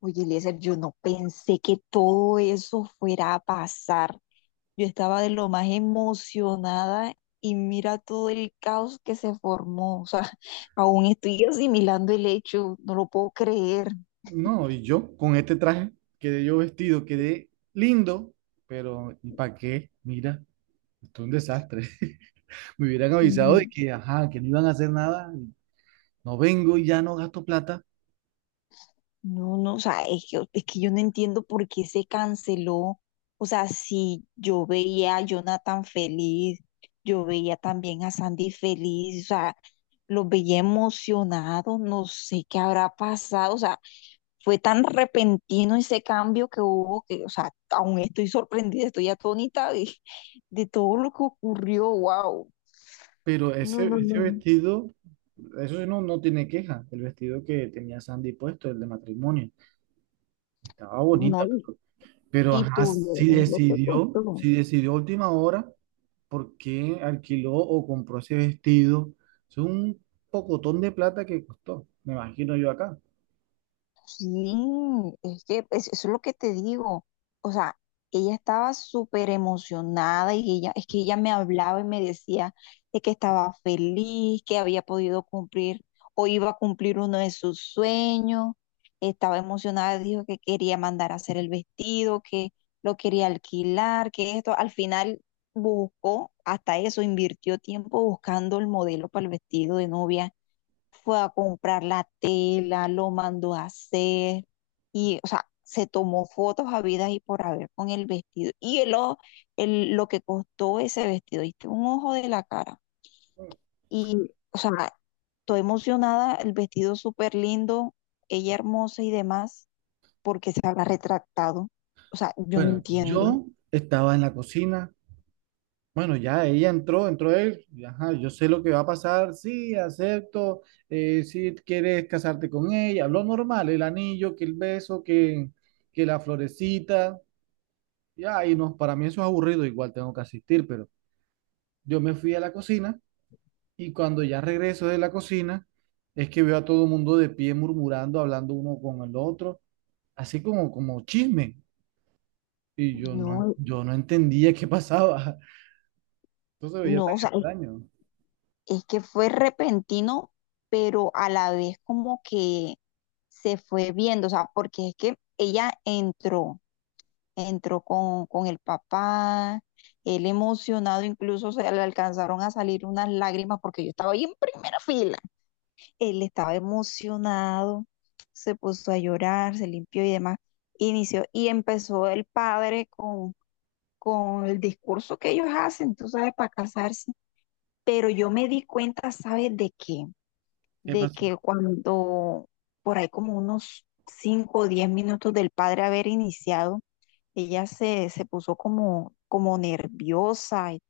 Oye, Eliezer, yo no pensé que todo eso fuera a pasar. Yo estaba de lo más emocionada y mira todo el caos que se formó. O sea, aún estoy asimilando el hecho, no lo puedo creer. No, y yo con este traje quedé yo vestido, quedé lindo, pero ¿y para qué? Mira, esto es un desastre. Me hubieran avisado de Mm. que, ajá, que no iban a hacer nada, no vengo y ya no gasto plata, No, no, o sea, es que yo no entiendo por qué se canceló. O sea, si yo veía a Jonathan feliz, yo veía también a Sandy feliz, o sea, los veía emocionados, no sé qué habrá pasado. O sea, fue tan repentino ese cambio que hubo que, o sea, aún estoy sorprendida, estoy atónita de todo lo que ocurrió, wow. pero No, ese, no, no, ese no. vestido, eso sí no, no tiene queja, el vestido que tenía Sandy puesto, el de matrimonio, estaba No, bonita. y Pero y ajá, si tuvieron lo que decidió, costó. si decidió a última hora, ¿por qué alquiló o compró ese vestido? Es un pocotón de plata que costó, me imagino yo acá. Sí, es que eso es lo que te digo. O sea, ella estaba súper emocionada y ella, es que ella me hablaba y me decía de que estaba feliz, que había podido cumplir o iba a cumplir uno de sus sueños. Estaba emocionada, dijo que quería mandar a hacer el vestido, que lo quería alquilar, que esto. Al final buscó hasta eso, invirtió tiempo buscando el modelo para el vestido de novia, fue a comprar la tela, lo mandó a hacer y, o sea, se tomó fotos habidas y por haber con el vestido. Y lo que costó ese vestido, ¿viste? Un ojo de la cara. Y, o sea, estoy emocionada, el vestido súper lindo, ella hermosa y demás, porque se habrá retractado. O sea, yo no Bueno, entiendo. yo estaba en la cocina. Bueno, ya ella entró, entró él. Y ajá, yo sé lo que va a pasar. Sí, acepto. Si quieres casarte con ella, lo normal, el anillo, que el beso, que la florecita. Ya, y no, para mí eso es aburrido, igual tengo que asistir, pero yo me fui a la cocina. Y cuando ya regreso de la cocina, es que veo a todo el mundo de pie murmurando, hablando uno con el otro, así como chisme. Y No, yo no entendía qué pasaba. Eso se veía no, tan o sea, extraño. es que fue repentino, pero a la vez como que se fue viendo, o sea, porque es que ella entró, entró con el papá, él emocionado, incluso se le alcanzaron a salir unas lágrimas porque yo estaba ahí en primera fila. Él estaba emocionado, se puso a llorar, se limpió y demás. Inició y empezó el padre con el discurso que ellos hacen, tú sabes, para casarse. Pero yo me di cuenta, ¿sabes de qué? ¿Qué De pasó? que cuando por ahí como unos 5 o 10 minutos del padre haber iniciado, ella se puso como nerviosa y,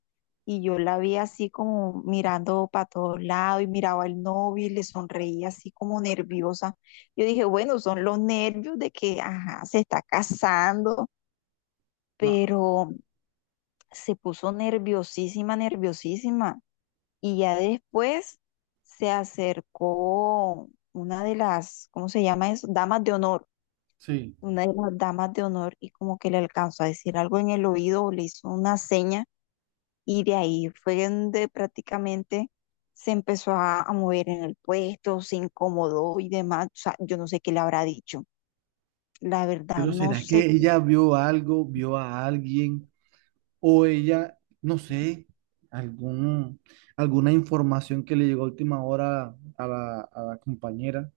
y yo la vi así como mirando para todos lados y miraba al novio y le sonreía así como nerviosa. Yo dije, bueno, son los nervios de que, ajá, se está casando, No, pero se puso nerviosísima, nerviosísima. Y ya después se acercó una de las, ¿cómo se llama eso? Damas de honor, sí. una de las damas de honor y como que le alcanzó a decir algo en el oído, o le hizo una seña y de ahí fue donde prácticamente se empezó a mover en el puesto, se incomodó y demás. O sea, yo no sé qué le habrá dicho. La verdad Pero no ¿será que sé. ella vio algo, vio a alguien? O ella, no sé, algún, alguna información que le llegó a última hora a la compañera.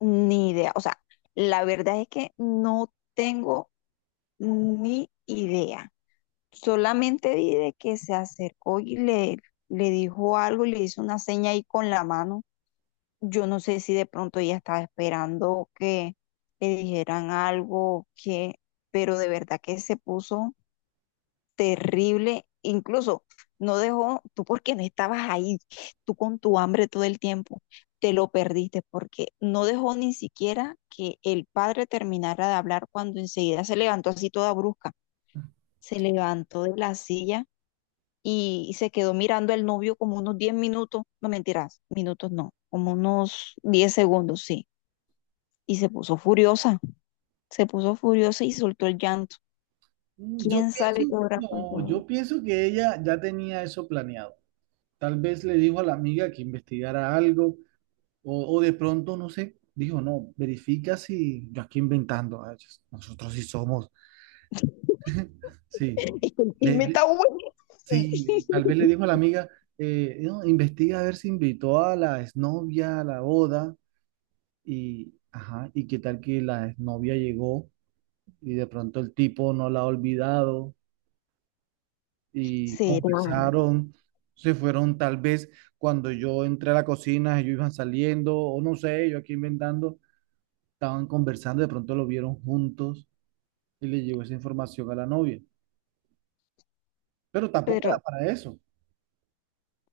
Ni idea. O sea, la verdad es que no tengo ni idea. Solamente di de que se acercó y le dijo algo, le hizo una seña ahí con la mano. Yo no sé si de pronto ella estaba esperando que le dijeran algo, que, pero de verdad que se puso terrible. Incluso no dejó, tú porque no estabas ahí, tú con tu hambre todo el tiempo, te lo perdiste porque no dejó ni siquiera que el padre terminara de hablar cuando enseguida se levantó así toda brusca. Se levantó de la silla y se quedó mirando al novio como unos 10 minutos, no mentiras, minutos no, como unos 10 segundos, sí. Y se puso furiosa y soltó el llanto. Yo ¿Quién sabe qué pienso, habrá no, pasado? yo pienso que ella ya tenía eso planeado. Tal vez le dijo a la amiga que investigara algo, o de pronto, no sé, dijo, no, verifica si yo aquí inventando, ah, chis, nosotros sí somos, sí. Y Le- me le- está bueno. sí, tal vez le dijo a la amiga, no, investiga a ver si invitó a la exnovia a la boda, y, ajá, y qué tal que la exnovia llegó y de pronto el tipo no la ha olvidado, y Será, conversaron, se fueron tal vez cuando yo entré a la cocina, ellos iban saliendo, o no sé, yo aquí inventando, estaban conversando, de pronto lo vieron juntos y le llegó esa información a la novia. Pero tampoco pero da para eso.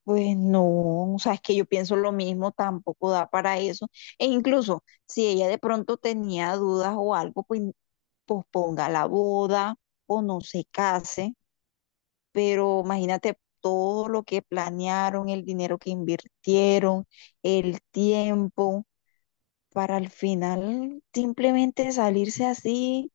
pues no, o sea, es que yo pienso lo mismo, tampoco da para eso. E incluso si ella de pronto tenía dudas o algo, pues posponga la boda o no se case, pero imagínate todo lo que planearon, el dinero que invirtieron, el tiempo, para al final simplemente salirse así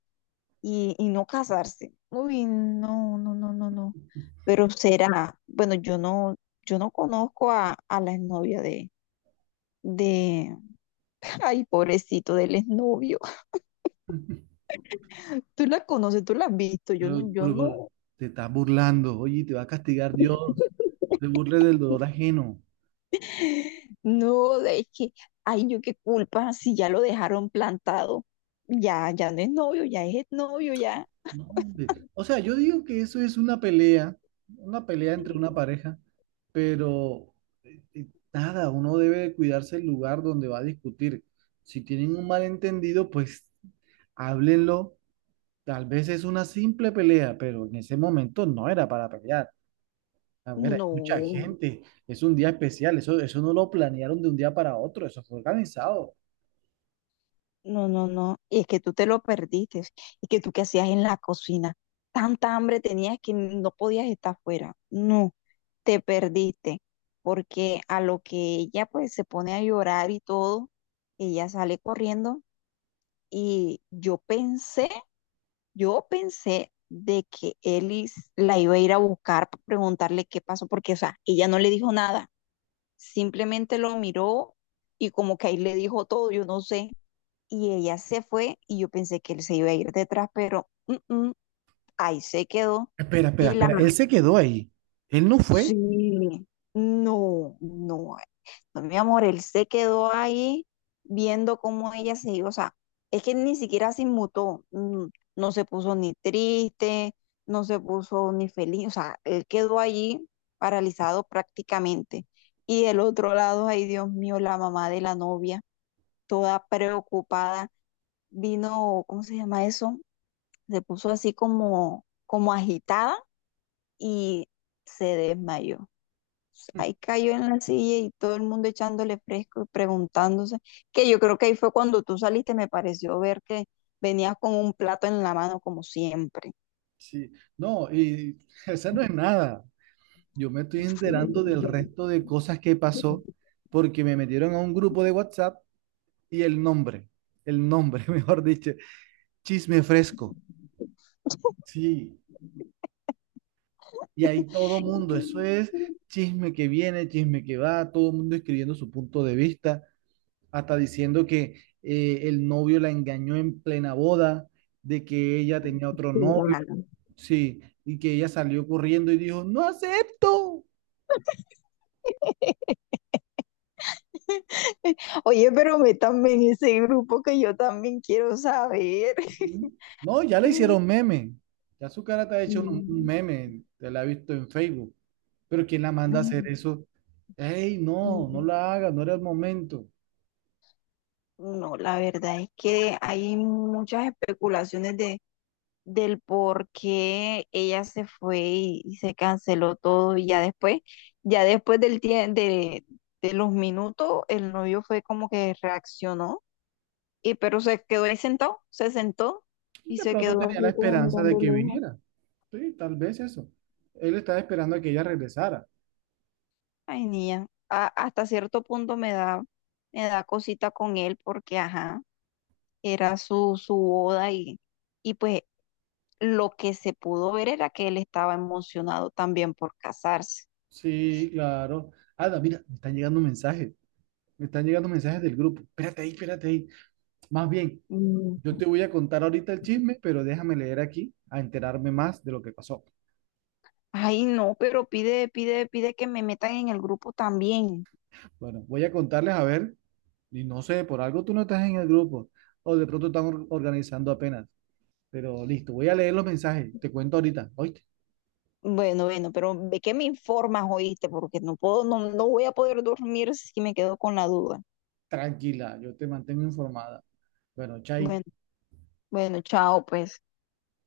y no casarse. Uy, no, no, no, no, no. Pero será, bueno, yo no, conozco a la exnovia de, ay, pobrecito del exnovio. Tú la conoces, tú la has visto, yo no, Pero, yo pero, pero, no. te estás burlando, oye, te va a castigar Dios, te burles del dolor ajeno. No, es que, ay, yo qué culpa si ya lo dejaron plantado. Ya, ya no es novio, ya es novio, ya. No, hombre. O sea, yo digo que eso es una pelea entre una pareja, pero eh, eh, nada, uno debe cuidarse el lugar donde va a discutir. Si tienen un malentendido, pues háblenlo. Tal vez es una simple pelea, pero en ese momento no era para pelear. A ver, hay mucha No, gente, es un día especial, eso no lo planearon de un día para otro, eso fue organizado. no, no, no. Y es que tú te lo perdiste. Es que tú qué hacías en la cocina. Tanta hambre tenías que no podías estar fuera. No, te perdiste. Porque a lo que ella pues se pone a llorar y todo, ella sale corriendo y yo pensé de que Ellis la iba a ir a buscar para preguntarle qué pasó, porque, o sea, ella no le dijo nada, simplemente lo miró y como que ahí le dijo todo, yo no sé, y ella se fue y yo pensé que él se iba a ir detrás, pero ahí se quedó. Espera, espera, Y la. espera, él se quedó ahí, él no Sí, fue. no, no, no, mi amor, él se quedó ahí viendo cómo ella se iba, o sea, es que ni siquiera se inmutó, no se puso ni triste, no se puso ni feliz, o sea, él quedó allí paralizado prácticamente. Y del otro lado, ay Dios mío, la mamá de la novia, toda preocupada, vino, ¿cómo se llama eso? Se puso así como agitada y se desmayó pues. Ahí cayó en la silla y todo el mundo echándole fresco y preguntándose, que yo creo que ahí fue cuando tú saliste, me pareció ver que venías con un plato en la mano como siempre. Sí, no, y esa no es nada. Yo me estoy enterando del resto de cosas que pasó porque me metieron a un grupo de WhatsApp y el nombre, mejor dicho, chisme fresco. Sí, y ahí todo mundo, eso es chisme que viene, chisme que va, todo el mundo escribiendo su punto de vista, hasta diciendo que el novio la engañó en plena boda, de que ella tenía otro novio, Claro. sí, y que ella salió corriendo y dijo, no acepto. Oye, pero métanme en ese grupo que yo también quiero saber. Mm. No, ya le hicieron meme. Ya su cara te ha hecho un Mm, meme, te la ha visto en Facebook. Pero ¿quién la manda a hacer mm, eso? Ey, no, no mm. la haga, no era el momento. No, la verdad es que hay muchas especulaciones de del por qué ella se fue y se canceló todo y ya después de los minutos, el novio fue como que reaccionó y pero se quedó ahí sentado, se sentó Y y de se pronto quedó tenía la así como esperanza de mirando que lejos. viniera. Sí, tal vez eso. Él estaba esperando a que ella regresara. Ay, niña, hasta cierto punto me da cosita con él porque, ajá, era su boda y pues lo que se pudo ver era que él estaba emocionado también por casarse. Sí, claro. Ada, mira, me están llegando mensajes. Me están llegando mensajes del grupo. Espérate ahí, espérate ahí. Más bien, Mm. yo te voy a contar ahorita el chisme, pero déjame leer aquí a enterarme más de lo que pasó. Ay, no, pero pide, pide, pide que me metan en el grupo también. Bueno, voy a contarles a ver. Y no sé, por algo tú no estás en el grupo. O de pronto están organizando apenas. Pero listo, voy a leer los mensajes. Te cuento ahorita. Oíste, Bueno, bueno, pero ve que me informas, oíste, porque no puedo, no voy a poder dormir si me quedo con la duda. tranquila, yo te mantengo informada. Bueno, chaito. Bueno, bueno, chao, pues.